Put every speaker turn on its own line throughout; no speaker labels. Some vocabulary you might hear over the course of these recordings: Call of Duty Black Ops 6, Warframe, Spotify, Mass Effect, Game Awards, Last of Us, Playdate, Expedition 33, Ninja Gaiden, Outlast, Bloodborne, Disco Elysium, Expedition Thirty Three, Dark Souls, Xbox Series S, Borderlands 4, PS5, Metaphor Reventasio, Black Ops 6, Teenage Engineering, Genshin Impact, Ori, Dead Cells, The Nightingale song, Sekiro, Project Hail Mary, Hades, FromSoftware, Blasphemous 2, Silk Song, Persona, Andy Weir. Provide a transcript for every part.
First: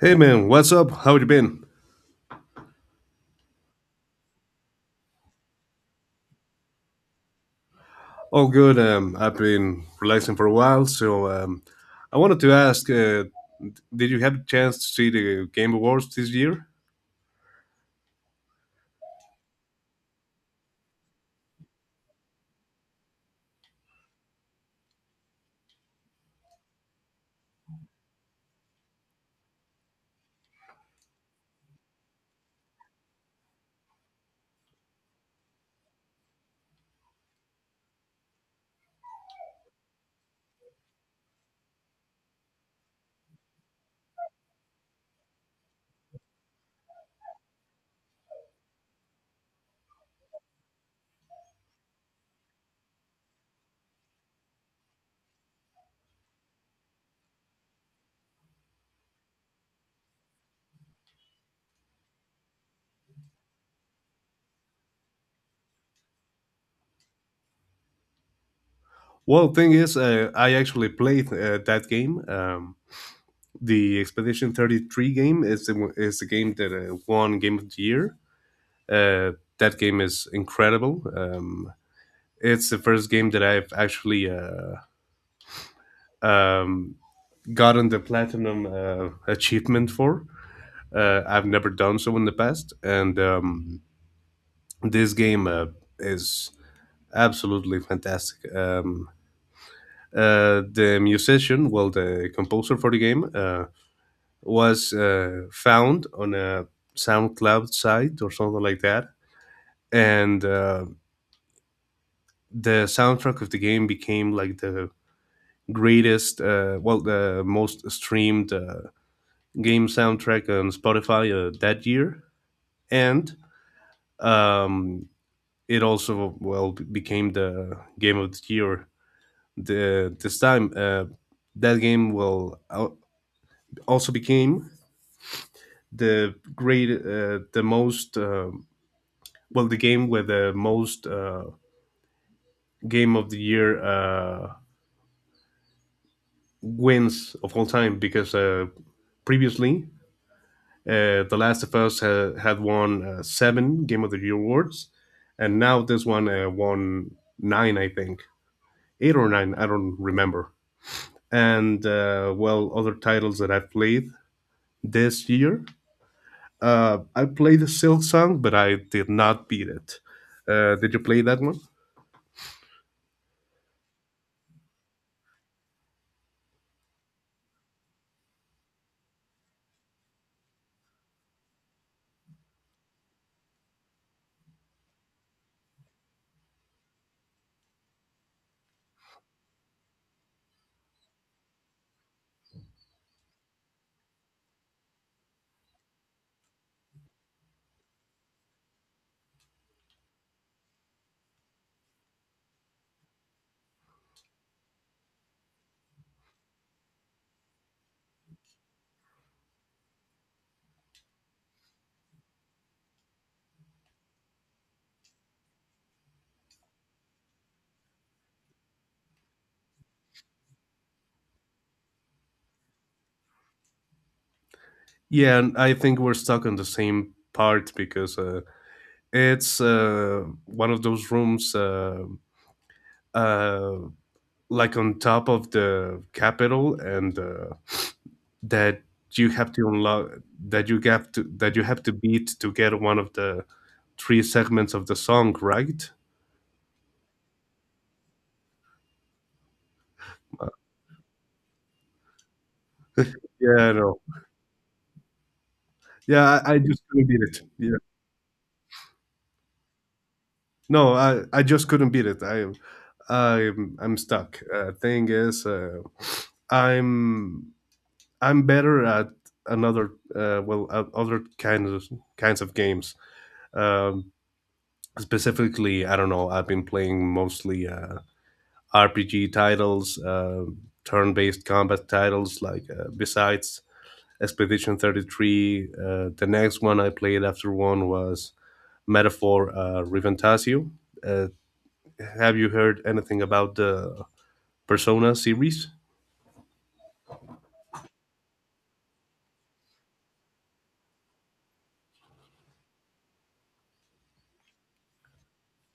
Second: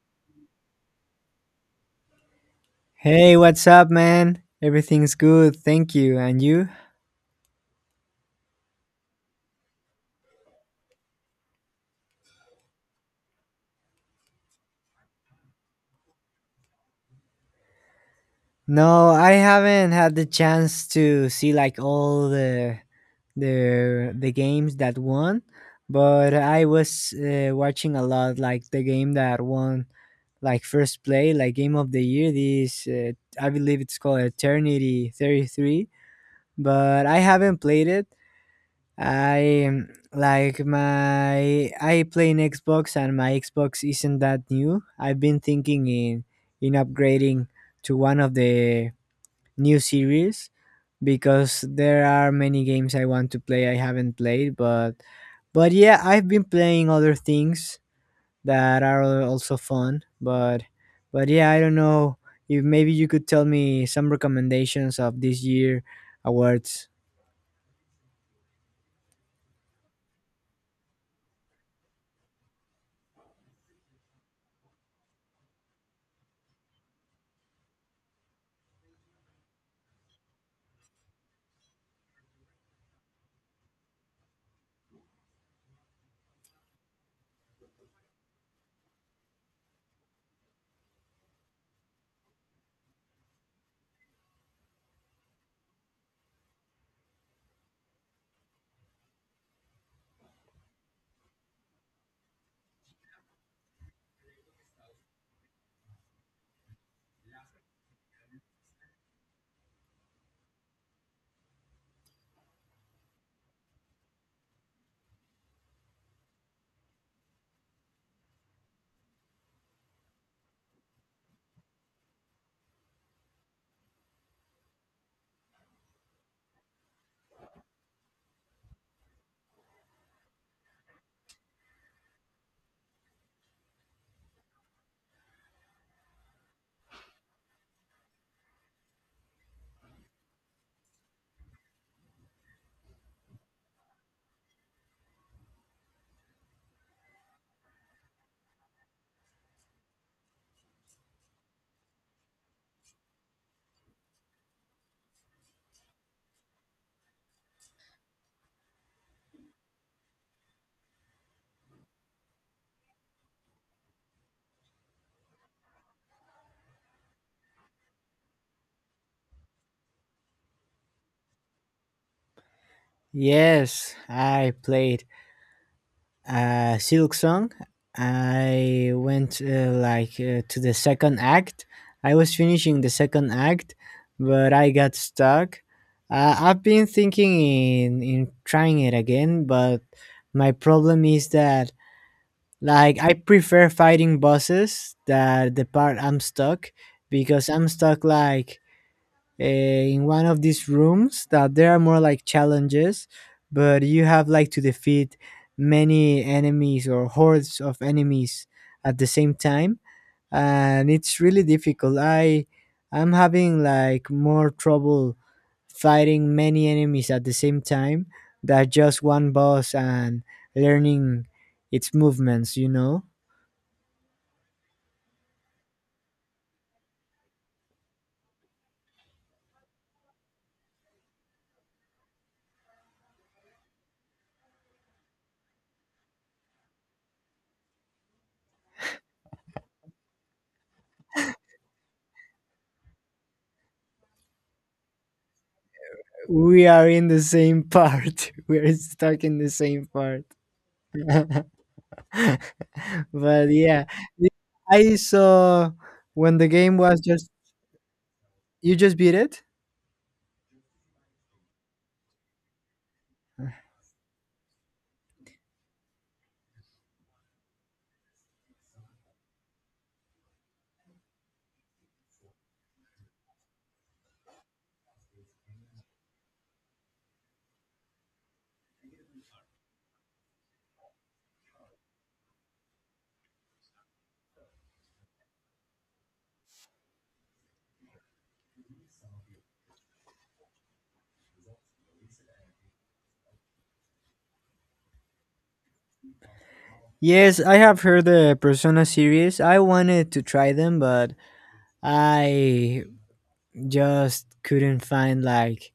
Hey man, what's up? How you been?
Hey, what's up, man? Everything's good, thank you. And you?
All good. I've been relaxing for a while, so I wanted to ask, did you have a chance to see the Game Awards this year?
No, I haven't had the chance to see like all the the games that won, but I was watching a lot like the game that won like first play, like game of the year. This I believe it's called Eternity 33, but I haven't played it. I like my I play in Xbox and my Xbox isn't that new. I've been thinking in upgrading to one of the new series because there are many games I want to play I haven't played, but yeah, I've been playing other things that are also fun, but yeah, I don't know if maybe you could tell me some recommendations of this year awards.
Well, thing is, I actually played that game. The Expedition 33 game is the game that won Game of the Year. That game is incredible. It's the first game that I've actually um, gotten the platinum achievement for. I've never done so in the past, and this game is absolutely fantastic. The musician, well, the composer for the game, was found on a SoundCloud site or something like that, and the soundtrack of the game became like the greatest, well, the most streamed game soundtrack on Spotify that year, and um, it also, became the game of the year the this time. That game also became the most, well, the game with the most game of the year wins of all time, because previously the Last of Us had won 7 game of the year awards, and now this one won 9, I think, 8 or 9, I don't remember. And well, other titles that I've played this year. I played the Silk Song, but I did not beat it. Did you play that one?
Yes, I played Silk Song. I went to the second act. I was finishing the second act, but I got stuck. I've been thinking in trying it again, but my problem is that like I prefer fighting bosses that the part I'm stuck because I'm stuck like in one of these rooms that there are more like challenges, but you have like to defeat many enemies or hordes of enemies at the same time, and it's really difficult. I'm having like more trouble fighting many enemies at the same time than just one boss and learning its movements, you know?
Yeah, and I think we're stuck on the same part because it's one of those rooms, uh, like on top of the capital, and that you have to unlock, that you have to beat to get one of the three segments of the song, right?
We are in the same part. We're stuck in the same part.
Uh,
But
yeah,
yeah,
no.
the- I saw when
Yeah,
the
I
game
just
was
couldn't beat
just
it. Yeah,
you just beat it.
no, I just couldn't beat it. I'm stuck. Thing is, I'm, I'm better at another, well, at other kinds of games. Um, Specifically, I don't know. I've been playing mostly RPG titles, turn-based combat titles, like, besides Expedition 33. The next one I played after one was Metaphor, Reventasio. Uh, have you heard anything about the Persona series?
Yes, I have heard the Persona series. I wanted to try them, but I just couldn't find like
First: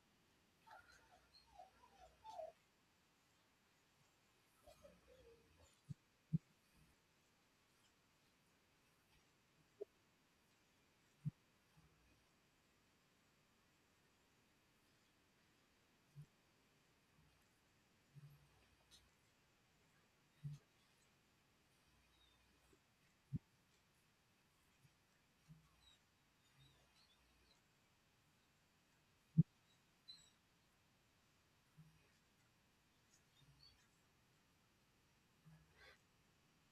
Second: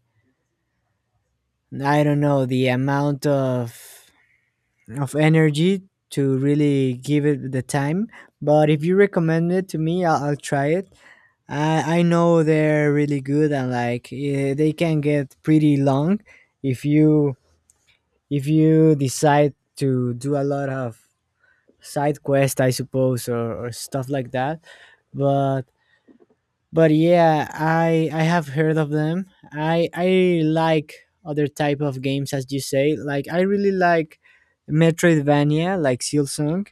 I don't know the amount of energy to really give it the time. But if you recommend it to me, I'll try it. I know they're really good and like they can get pretty long if you if you decide to do a lot of side quest, I suppose, or stuff like that, but but yeah, I have heard of them. I like other type of games, as you say. Like I really like metroidvania, like Silsong.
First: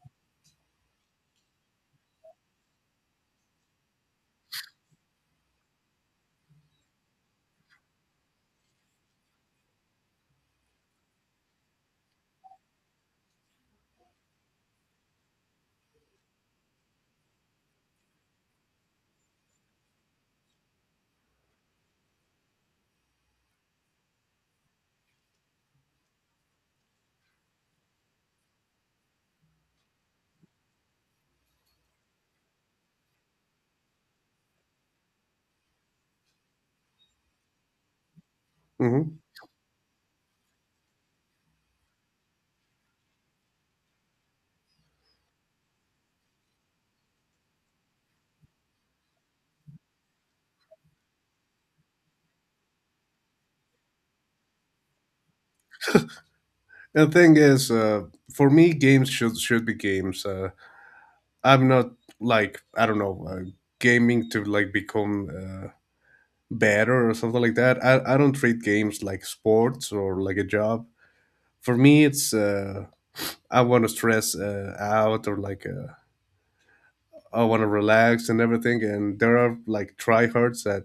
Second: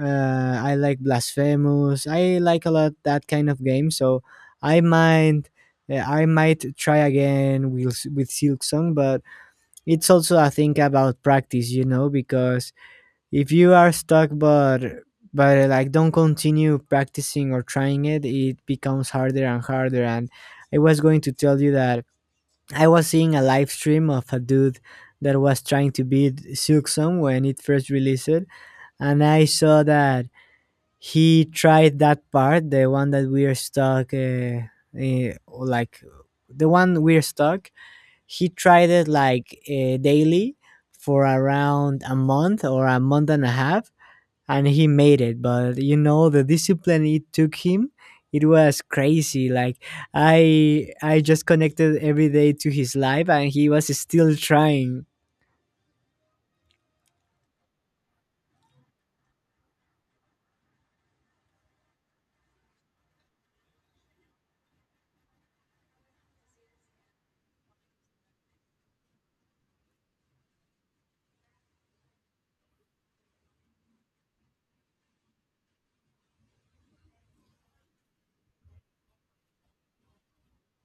I like blasphemous, I like a lot that kind of game, so I might yeah, I might try again with Silksong, but it's also I think about practice, you know, because if you are stuck but like don't continue practicing or trying it, it becomes harder and harder. And I was going to tell you that I was seeing a live stream of a dude that was trying to beat Silksong when it first released it, and I saw that he tried that part, the one that we're stuck uh, like the one we're stuck, he tried
Hmm.
it like daily for around a month or a month and a half, and he made it. But you know the discipline it took him, it was crazy. Like I just connected every day to his life and he was still trying.
And the thing is, for me, games should be games. I'm not, like, I don't know, gaming to like become better or something like that. I don't treat games like sports or like a job. For me, it's, I want to stress out, or like, I want to relax and everything. And there are like tryhards that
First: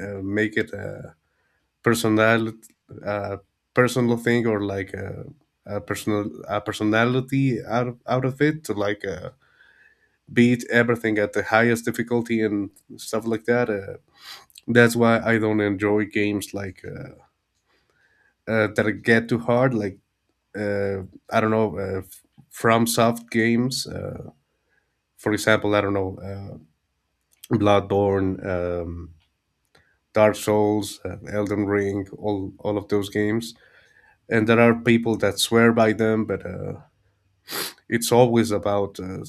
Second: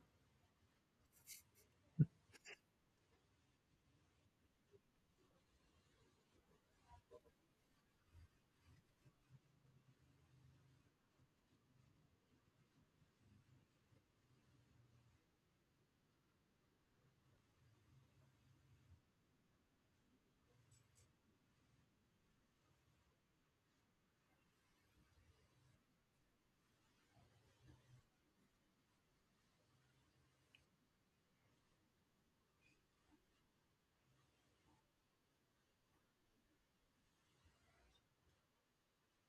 make it personal, uh, personal thing, or like a personal, a personality out of it, to like beat everything at the highest difficulty and stuff like that. That's why I don't enjoy games like, that get too hard. Like, uh, I don't know, from soft games. For example, I don't know, Bloodborne. Dark Souls, Elden Ring, all of those games, and there are people that swear by them, but it's always about,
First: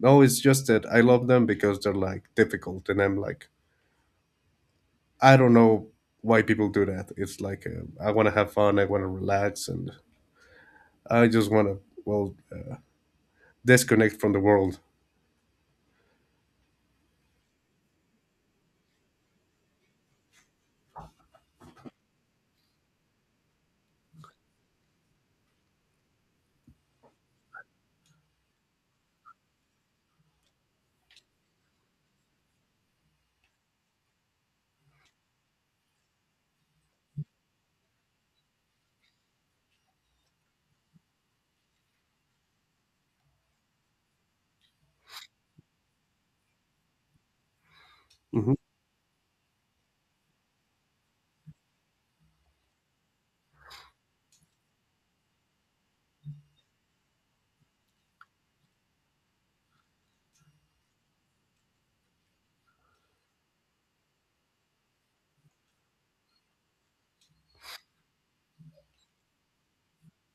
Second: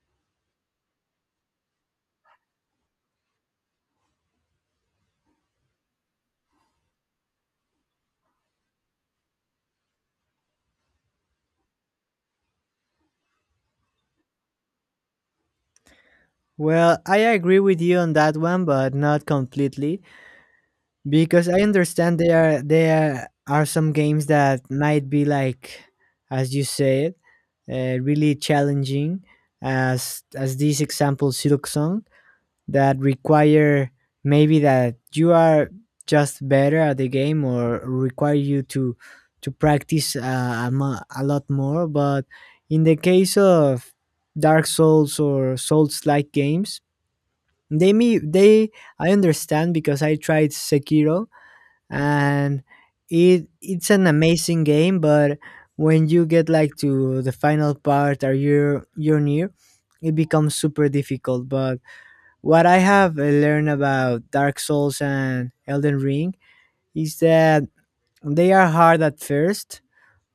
no, it's just that I love them because they're like difficult, and I'm like, I don't know why people do that. It's like, I want to have fun, I want to relax, and I just want to, well, disconnect from the world.
Well, I agree with you on that one, but not completely, because I understand there are some games that might be like, as you said, really challenging, as this example silk, that require maybe that you are just better at the game or require you to practice a lot more. But in the case of dark souls or souls like games,
Hmm.
they I understand, because I tried sekiro, and it it's an amazing game, but when you get like to the final part or you're near, it becomes super difficult. But what I have learned about Dark Souls and Elden Ring is that they are hard at first,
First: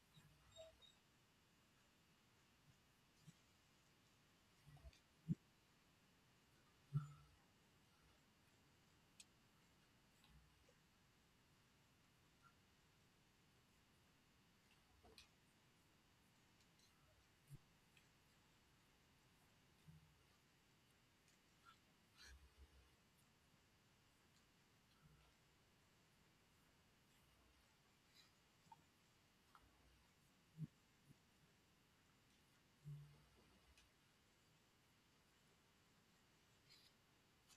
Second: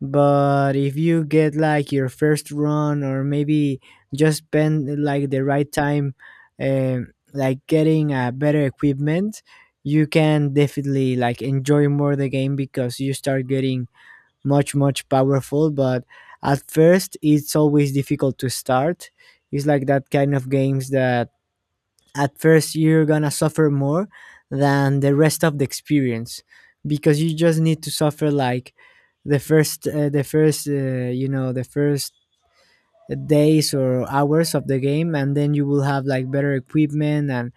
but if you get like your first run, or maybe just spend like the right time, like getting a better equipment, you can definitely like enjoy more the game because you start getting much powerful. But at first, it's always difficult to start. It's like that kind of games that at first you're gonna suffer more than the rest of the experience because you just need to suffer like the first you know the first days or hours of the game, and then you will have like better equipment. and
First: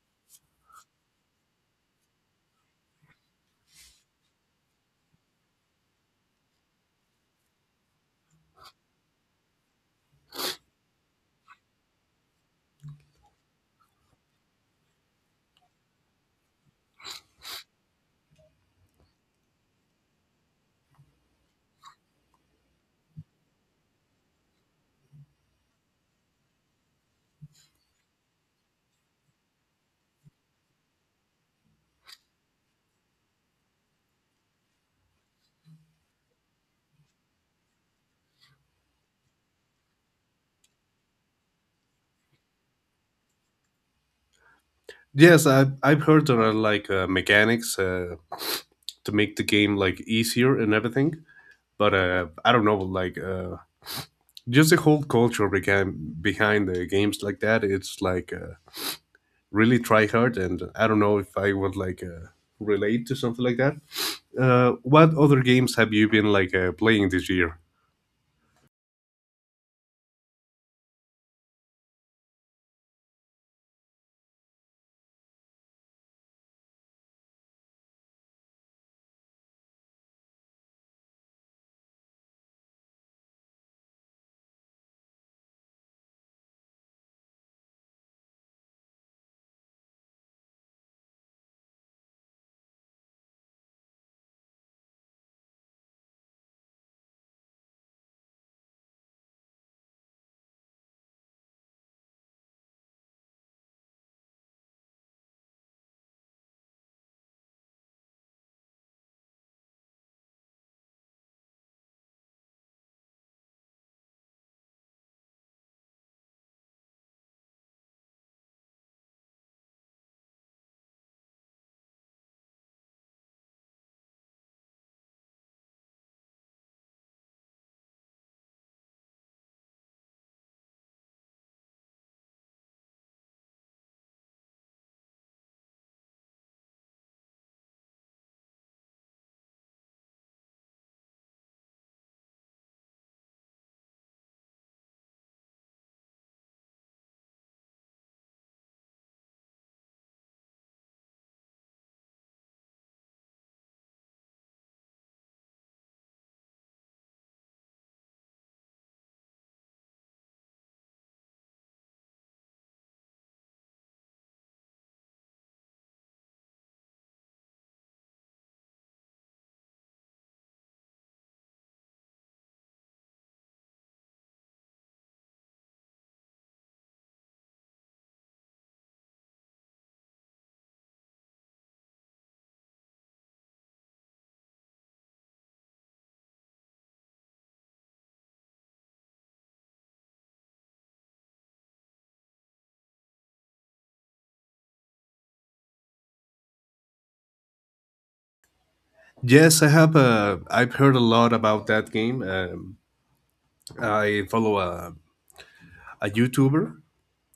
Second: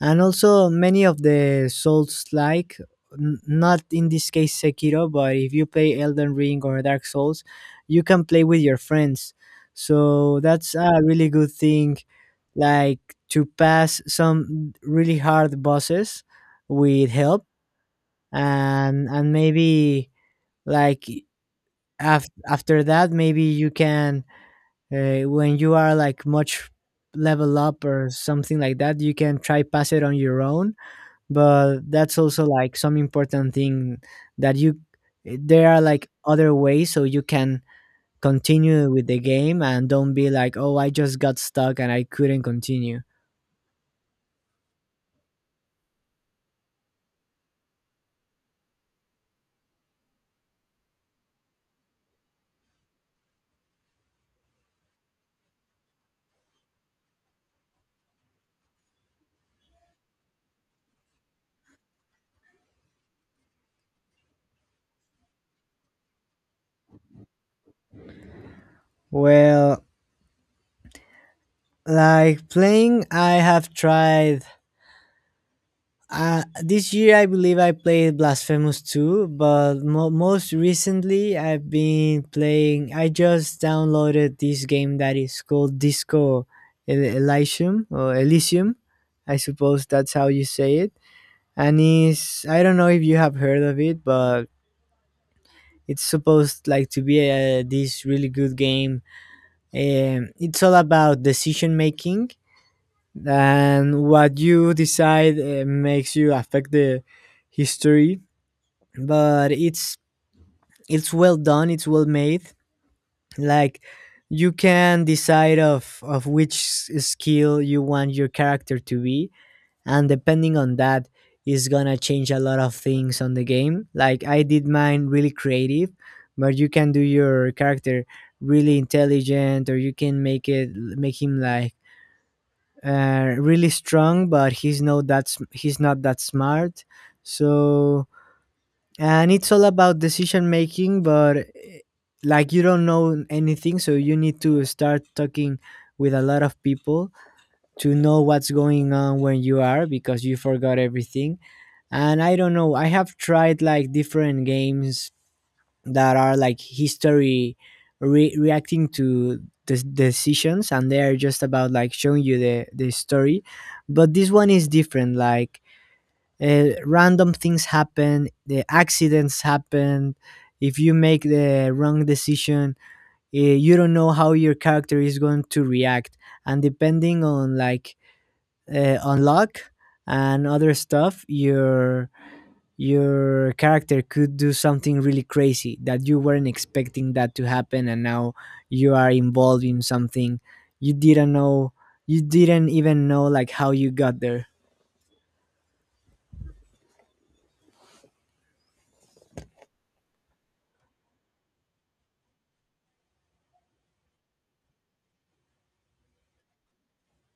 and also many of the souls like, not in this case Sekiro, but if you play Elden Ring or Dark Souls, you can play with your friends, so that's a really good thing, like to pass some really hard bosses with help. And maybe like, after that maybe you can when you are like much level up or something like that, you can try pass it on your own. But that's also like some important thing, that you there are like other ways so you can continue with the game and don't be like, oh, I just got stuck and I couldn't continue.
Yes, I've heard there are like mechanics to make the game like easier and everything, but I don't know, like, just the whole culture behind the games like that. It's like really try hard, and I don't know if I would like relate to something like that. What other games have you been like playing this year?
Well, like playing, I have tried this year, I believe I played Blasphemous 2, but most recently, I've been playing. I just downloaded this game that is called Disco Elysium or Elysium. I suppose that's how you say it. And is I don't know if you have heard of it, but it's supposed like to be a, this really good game. It's all about decision making, and what you decide makes you affect the history. But it's well done, it's well made. Like, you can decide of which skill you want your character to be, and depending on that is gonna change a lot of things on the game. Like I did mine really creative, but you can do your character really intelligent, or you can make it make him like really strong, but he's not that smart. So and it's all about decision making, but like you don't know anything, so you need to start talking with a lot of people to know what's going on when you are, because you forgot everything. And I don't know, I have tried like different games that are like history reacting to the decisions, and they are just about like showing you the story. But this one is different. Like, random things happen, the accidents happen. If you make the wrong decision, you don't know how your character is going to react, and depending on like on luck and other stuff, your character could do something really crazy that you weren't expecting that to happen, and now you are involved in something you didn't know, you didn't even know like how you got there.
Yes, I have. Uh, I've heard a lot about that game. I follow a YouTuber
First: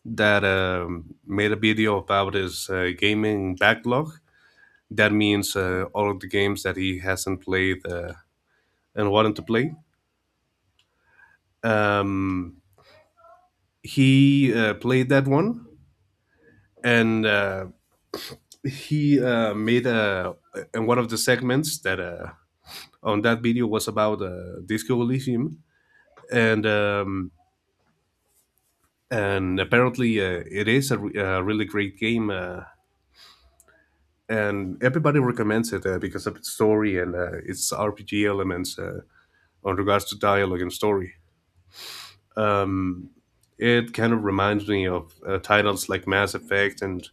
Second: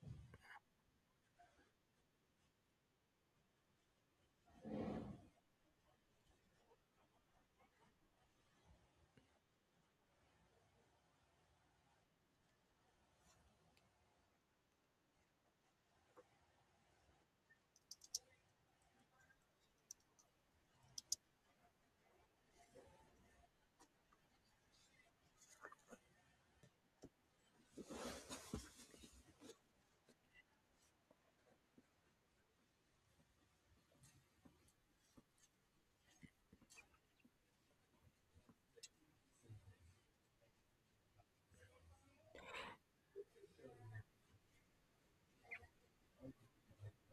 that made a video about his gaming backlog, that means all of the games that he hasn't played and wanted to play. um, he played that one, and he made a, in one of the segments that on that video was about Disco Elysium, and apparently it is a really great game, and everybody recommends it because of its story and its RPG elements on regards to dialogue and story. Um, it kind of reminds me of titles like Mass Effect and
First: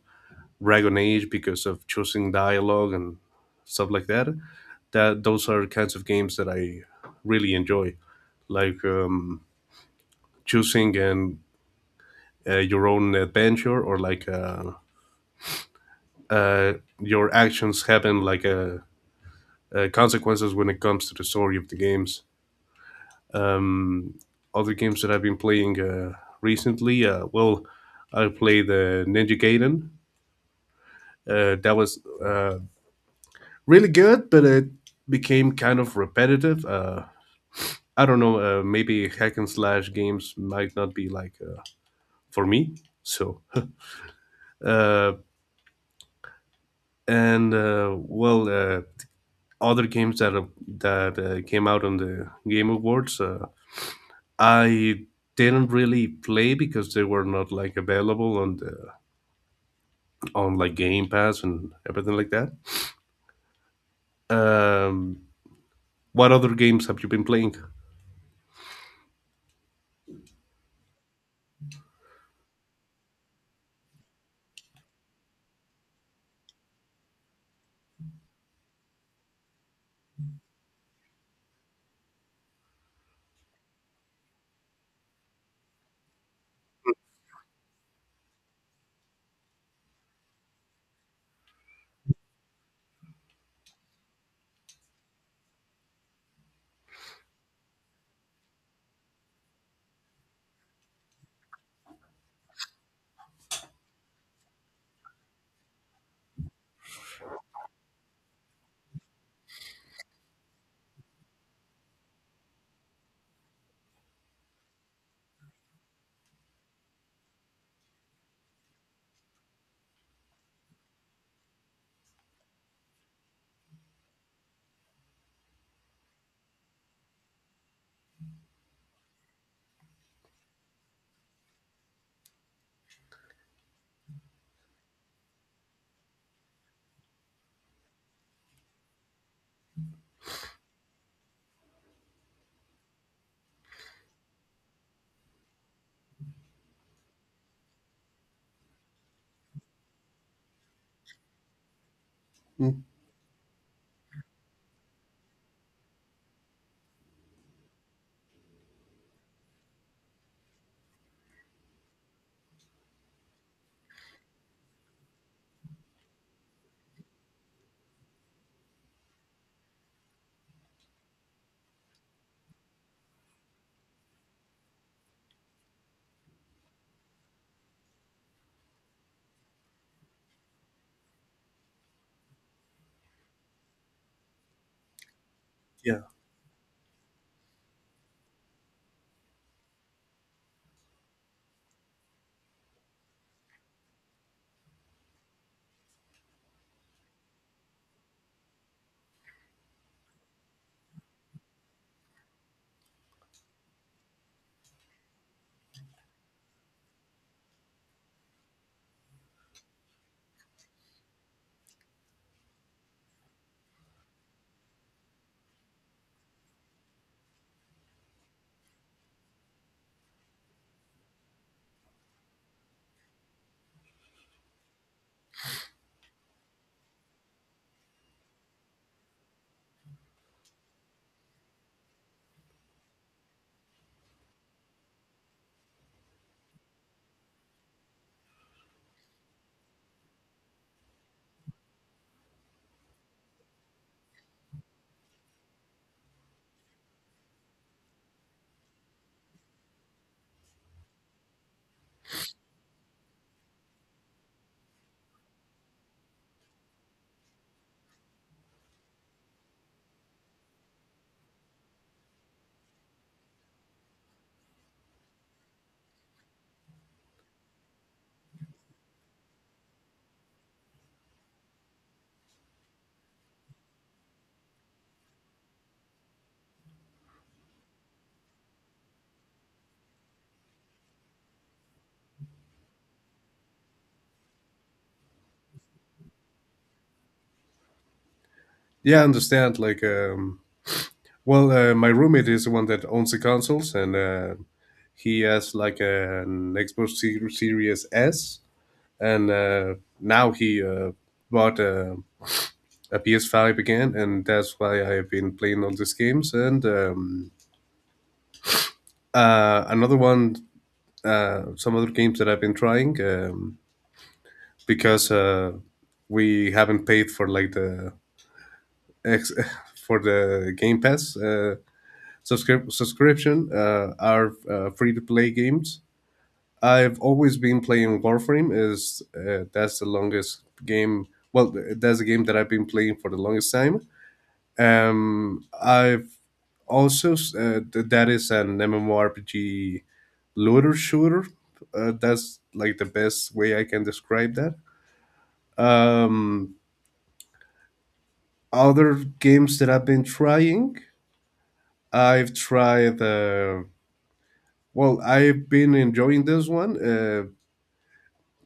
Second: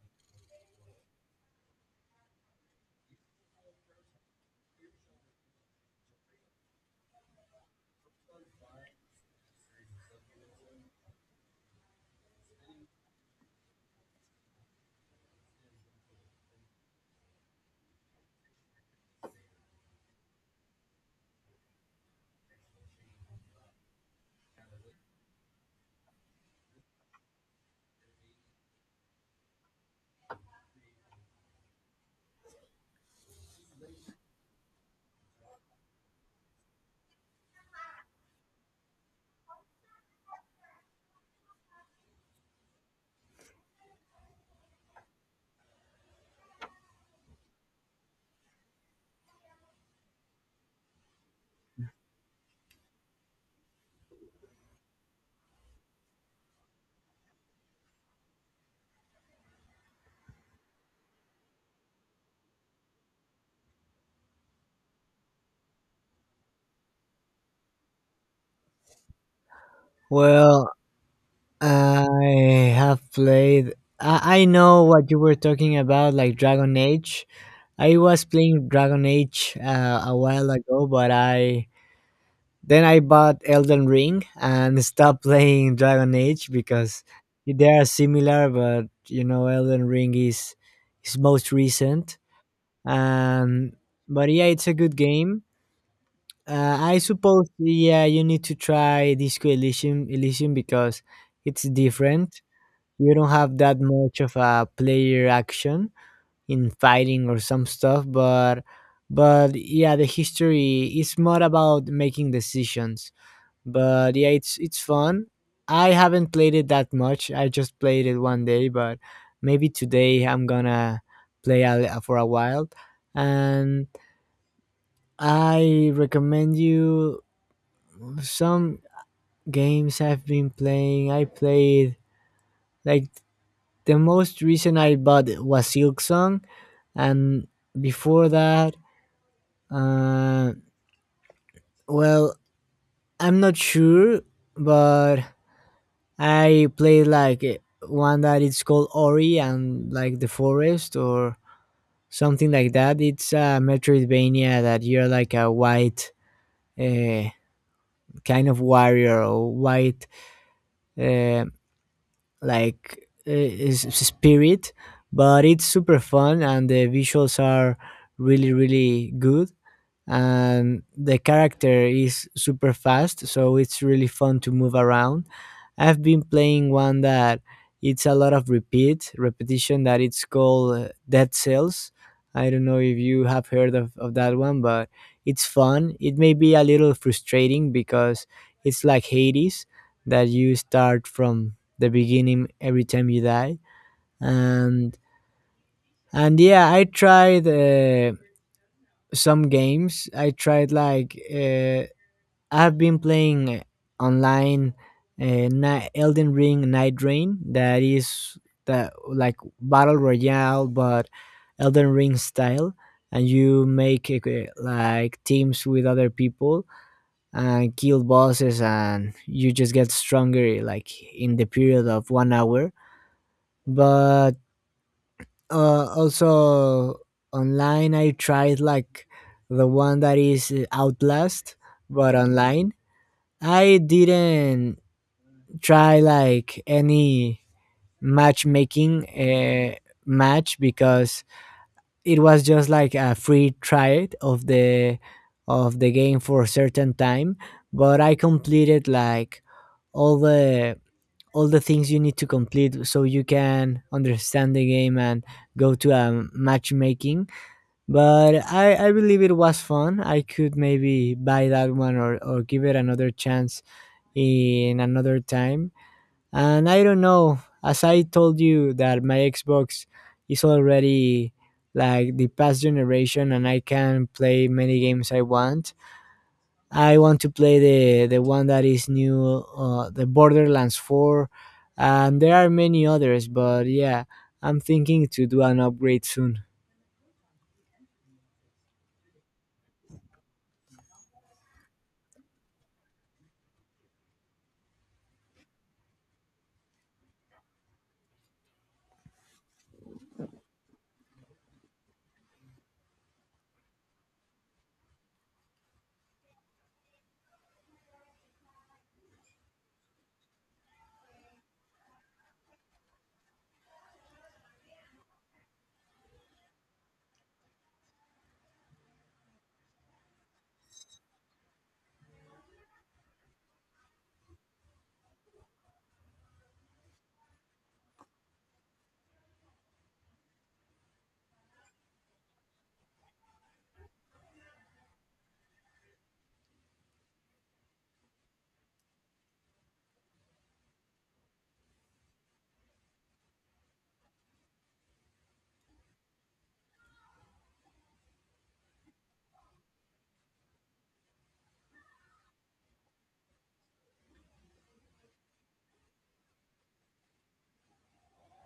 Dragon Age because of choosing dialogue and stuff like that. Those are kinds of games that I really enjoy, like, choosing, and your own adventure, or like, uh, your actions having like consequences when it comes to the story of the games. Um, Other games that I've been playing recently, well, I played Ninja Gaiden. That was uh, really good, but it became kind of repetitive. I don't know. Maybe hack and slash games might not be like for me. So, uh, and well, other games that came out on the Game Awards, I didn't really play because they were not like available on the, on like Game Pass and everything like that. Um, what other games have you been playing?
Well, I have played. I know what you were talking about, like Dragon Age. I was playing Dragon Age a while ago, but I then I bought Elden Ring and stopped playing Dragon Age because they are similar, but you know Elden Ring is most recent. Um, but yeah, it's a good game. I suppose yeah, you need to try Disco Elysium, Elysium, because it's different. You don't have that much of a player action in fighting or some stuff, but yeah, the history is more about making decisions. But yeah, it's fun. I haven't played it that much, I just played it one day, but maybe today I'm gonna play for a while. And I recommend you some games I've been playing. I played like the most recent I bought was silk song, and before that uh, well I'm not sure, but I played like one that it's called ori and like the forest or something like
Mm,
that. It's a metroidvania that you're like a white uh, kind of warrior or white uh, spirit. But it's super fun and the visuals are really really good, and the character is super fast, so it's really fun to move around. I've been playing one that it's a lot of repeat repetition, that it's called dead cells. I don't know if you have heard of that one, but it's fun.
yeah,
It may be a little frustrating because it's like hades, that you start from the beginning every time you die. and and yeah, I tried some games I tried like I've been playing online Elden Ring Night Rain, that is the like battle royale, but Elden Ring style, and you make like teams with other people and kill bosses, and you just get stronger like in the period of 1 hour. But also online, I tried like the one that is Outlast, but online I didn't try like any matchmaking match, because it was just like a free trial of the game for a certain time. But I completed like all the all the things you need to complete so You can understand the game and go to a matchmaking, but I believe it was fun. I could maybe buy that one or give it another chance in another time. And I don't know, as I told you, that my Xbox is already like the past generation and I can play many games I want. I want to play the one that is new, the Borderlands 4, and there are many others, but yeah, I'm thinking to do an upgrade soon.
yeah, I understand. Like, well, my roommate is the one that owns the consoles, and he has like an Xbox Series S, and now he bought PS5 again, and that's why I have been playing all these games. And another one, some other games that I've been trying, because we haven't paid for like the ex- for the Game Pass subscription, are free to play games. I've always been playing Warframe. Is That's the longest game? Well, that's a game that I've been playing for the longest time. I've also, that is an MMORPG looter shooter. That's like the best way I can describe that. Um, Other games that I've been trying, I've tried. Well, I've been enjoying this one.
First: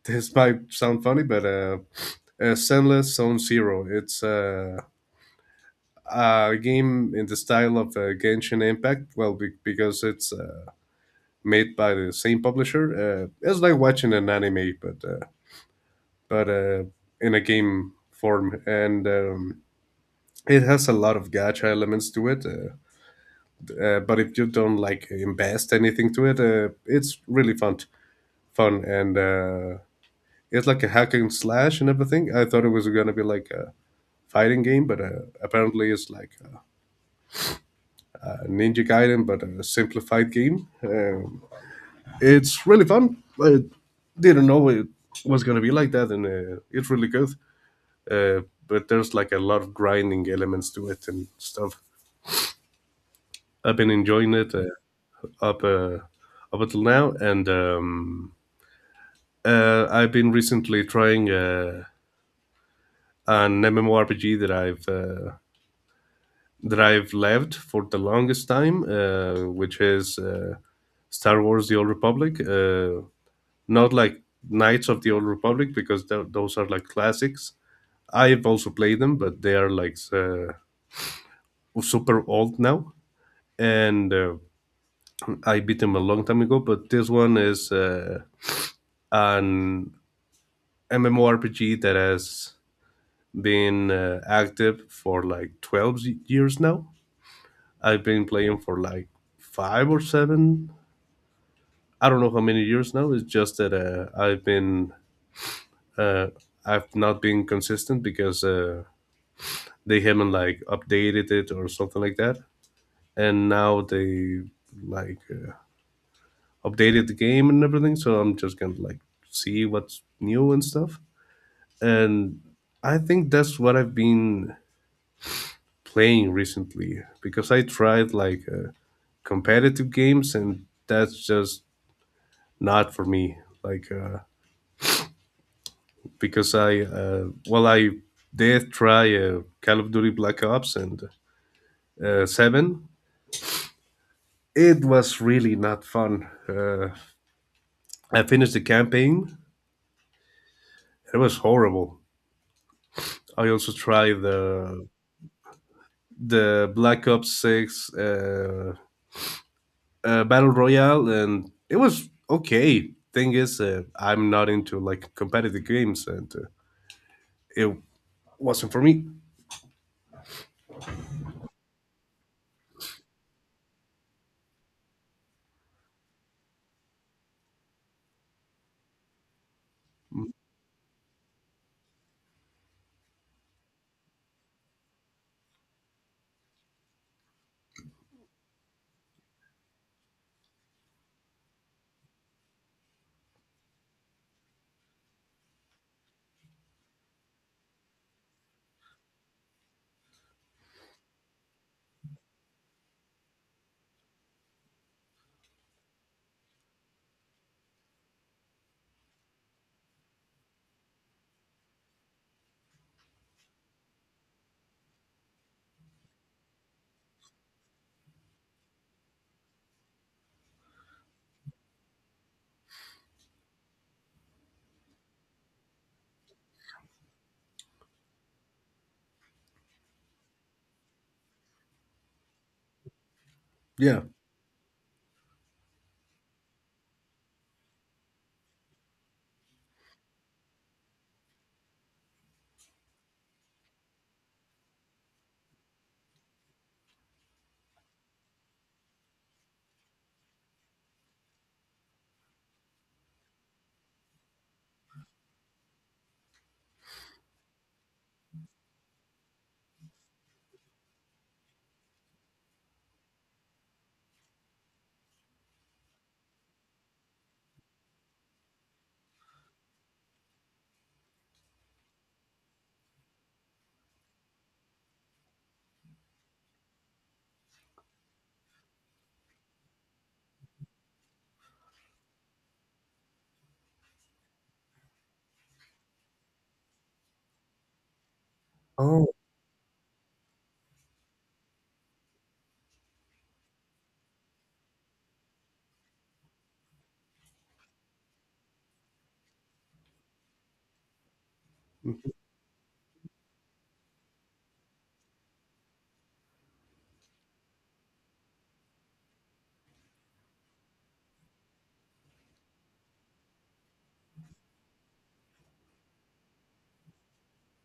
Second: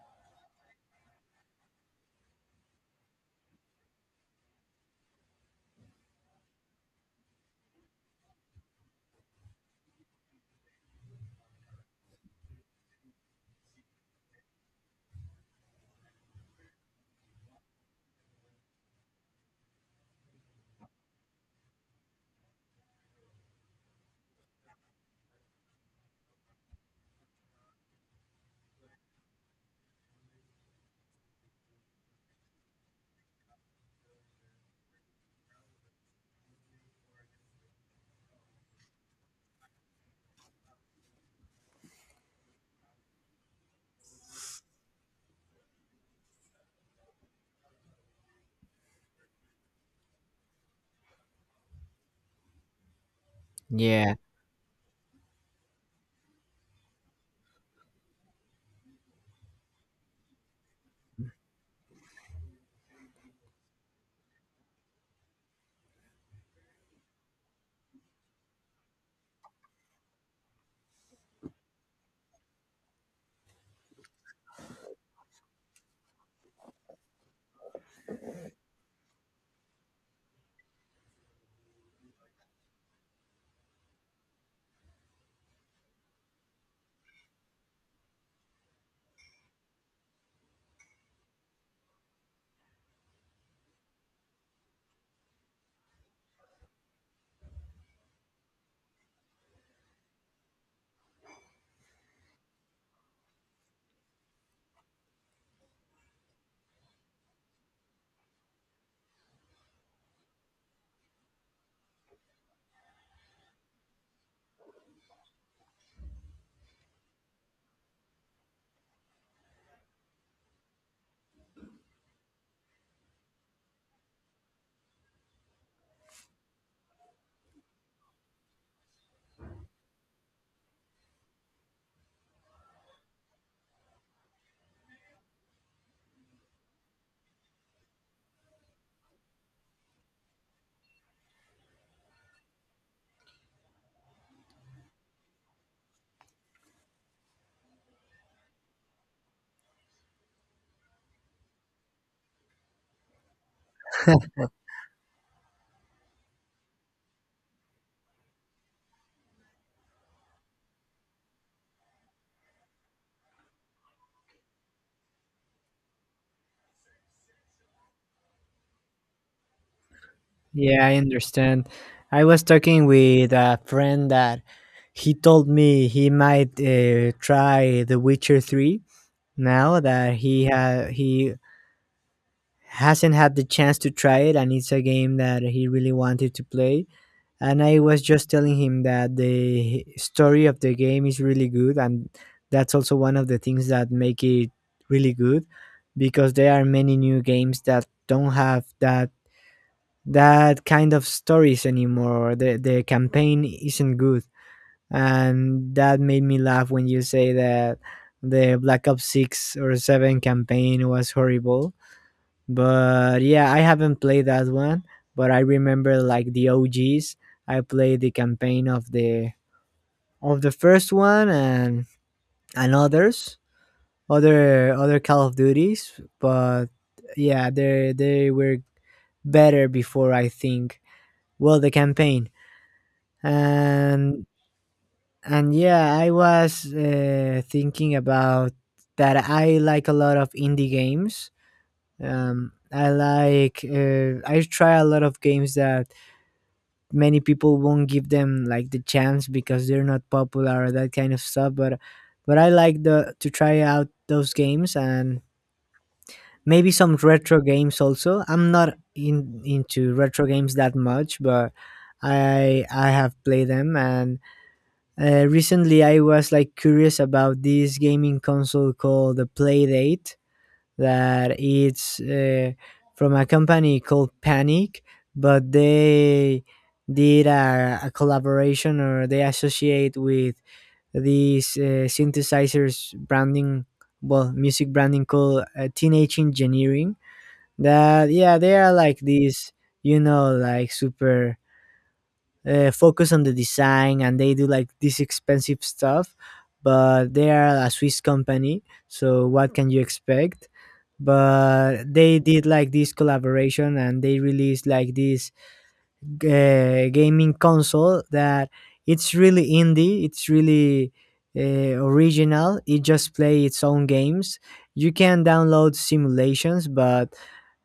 This might sound funny, but Zenless Zone Zero. It's a game in the style of Genshin Impact. Well, because it's made by the same publisher. It's like watching an anime, but, but uh, in a game form, and it has a lot of gacha elements to it. But if you don't like invest anything to it, it's really fun, and it's like a hack and slash and everything. I thought it was gonna be like a fighting game, but apparently it's like a Ninja Gaiden, but a simplified game. It's really fun. I didn't know it was going to be like that, and it's really good. Uh, but there's like a lot of grinding elements to it and stuff. I've been
Yeah.
enjoying it, up uh, up until now, and I've been recently trying an MMORPG that I've loved for the longest time, which is... Star Wars: The Old Republic. Not like Knights of the Old Republic, because those are like classics. I've also played them, but they are like super old now, and I beat them a long time ago. But this one is an MMORPG that has been active for like 12 years now. I've been playing for like 5 or 7. I don't know how many years now. It's just that uh, I've not been consistent because they haven't like updated it or something like that. And now they, like, updated the game and everything, so I'm just gonna like see what's new and stuff. And I think that's what I've been playing recently, because I tried like competitive games and that's just not for me. Like, because I well, I did try Call of Duty Black Ops and 7. It was really not fun. I finished the campaign. It was horrible. I also tried the Black Ops 6, Battle Royale, and it was okay. Thing is, I'm not into like competitive games, and it wasn't for me.
Yeah, I understand. I was talking with a friend that he told me he might try The Witcher 3 now that he hasn't had the chance to try it, and it's a game that he really wanted to play. And I was just telling him that the story of the game is really good, and that's also one of the things that make it really good, because there are many new games that don't have that kind of stories anymore. The campaign isn't good, and that made me laugh when you say that the Black Ops 6 or 7 campaign was horrible. But yeah, I haven't played that one, but I remember like the OGs. I played the campaign of the first one, and others, other Call of Duties. But yeah, they were better before, I think. Well, the campaign
Yeah.
and. And yeah, I was thinking about that. I like a lot of indie games. I like I try a lot of games that many people won't give them like the chance because they're not popular or that kind of stuff. But I like the to try out those games, and maybe some retro games also. I'm not in into retro games that much, but I have played them. And recently, I was like curious about this gaming console called the Playdate. That it's from a company called Panic, but they did a collaboration, or they associate with these synthesizers branding, well, music branding called Teenage Engineering. That yeah, they are like
Oh.
these, you know, like super focus on the design, and they do like this expensive stuff, but they are a swiss company, so what can you expect. But they did like this collaboration, and they released like this gaming console that it's really indie, it's really uh, original. It just play its own games, you can download simulations,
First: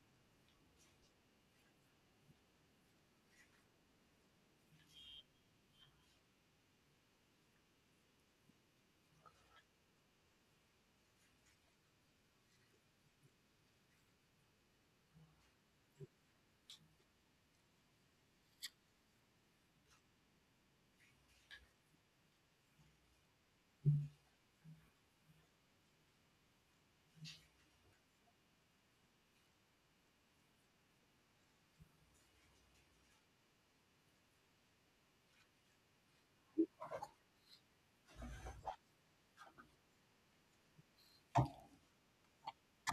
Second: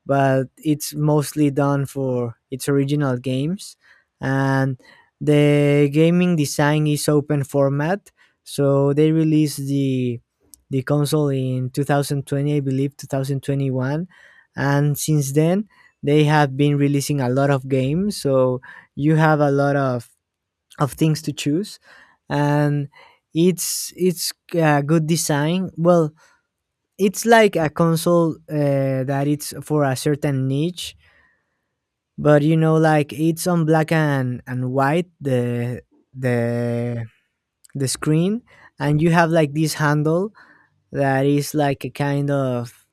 but it's mostly done for its original games. And the gaming design is open format, so they released the console in 2020, I believe 2021, and since then they have been releasing a lot of games. So you have a lot of things to choose, and it's good design. Well, it's like a console that it's for a certain niche, but you know, like it's on black and white the the screen. And you have like this handle that is like a kind of,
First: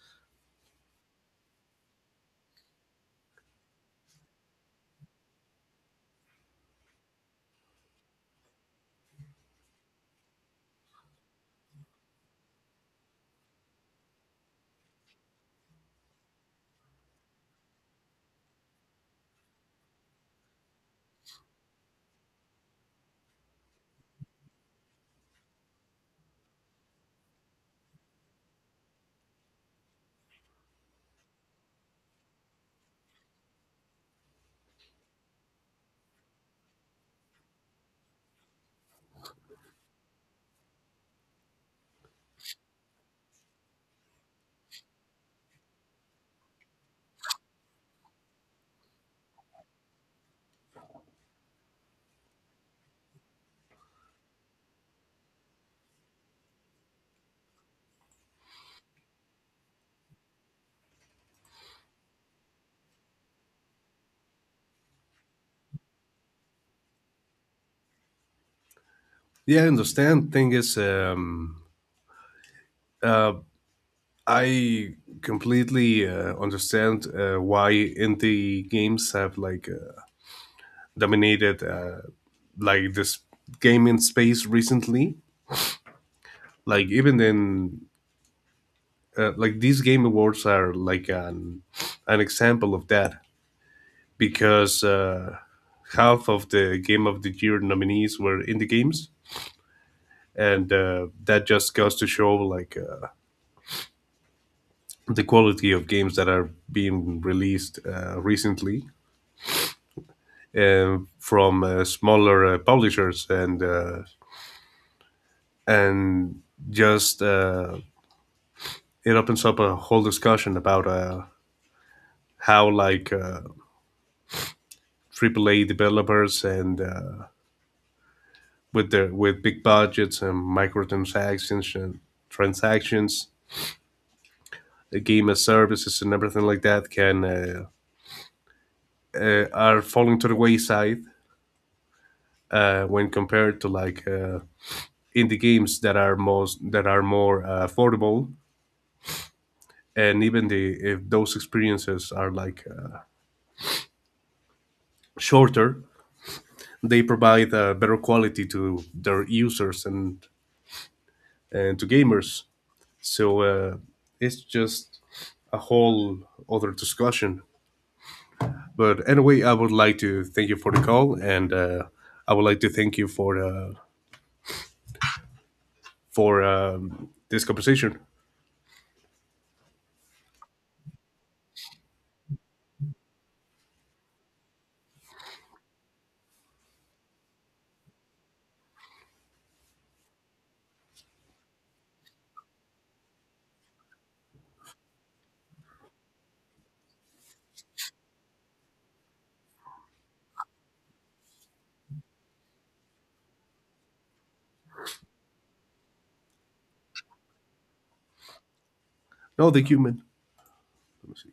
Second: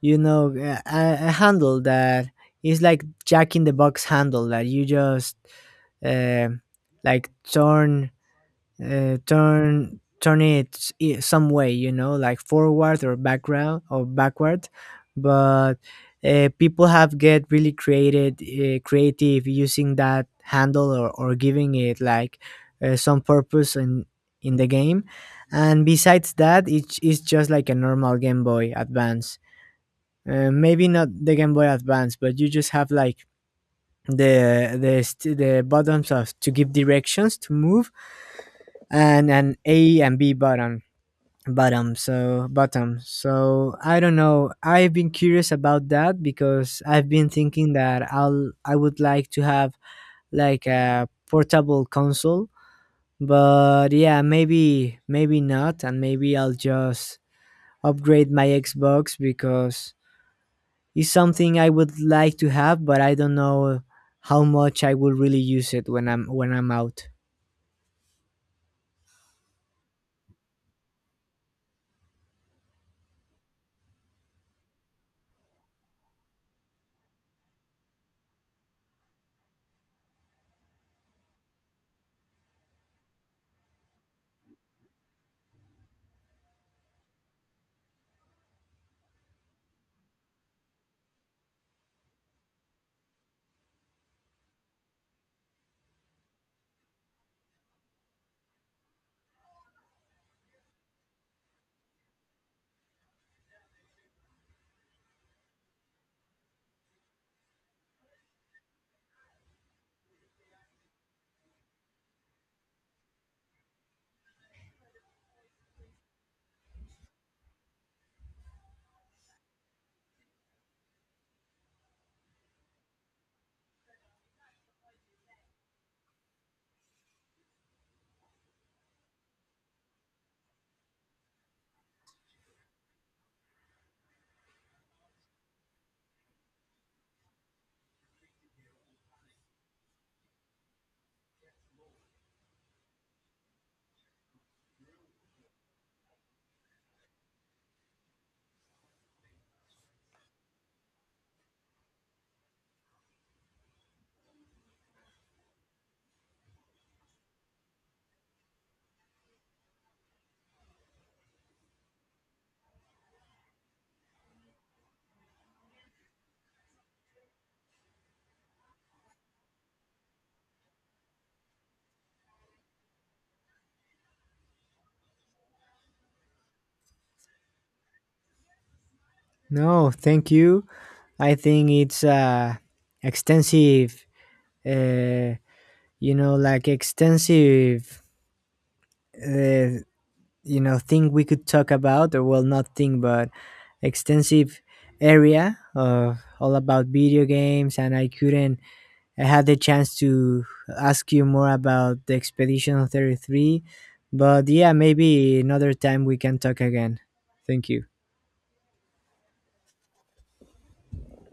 you know, a handle that is like jack in the box handle, that you just uh, like turn, some way, you know, like forward or background or backward. But people have get really created creative using that handle, or giving it like some purpose in the game. And besides that, it is just like a normal game boy advance. Uh, maybe not the game boy advance, but you just have like the buttons of to give directions to move, and an A and B button bottom, so bottom. So I don't know, I've been curious about that because I've been thinking that I would like to have like a portable console. But yeah, maybe not, and maybe I'll just upgrade my xbox, because it's something I would like to have, but I don't know how much I will really use it when I'm out.
Yeah, I understand. Thing is, uh, I completely understand why indie games have like dominated, like, this game in space recently. Like, even then, like, these game awards are like an example of that, because half of the game of the year nominees were indie games, and that just goes to show like the quality of games that are being released recently from smaller publishers, and just it opens up a whole discussion about how, like, AAA developers, and with their, with big budgets and microtransactions transactions, game as services and everything like that, can are falling to the wayside when compared to, like, indie games that are more affordable. And even the if those experiences are like, shorter, they provide a better quality to their users, and to gamers. So it's just a whole other discussion. But anyway, I would like to thank you for the call, and I would like to thank you for, this conversation.
No, thank you. I think it's extensive, uh, you know, like extensive, uh, you know, thing we could talk about, or well, not thing, but extensive area of all about video games. And I couldn't, I had the chance to ask you more about the Expedition 33. But yeah, maybe another time we can talk again. Thank you.
No, thank you, man. Let me see.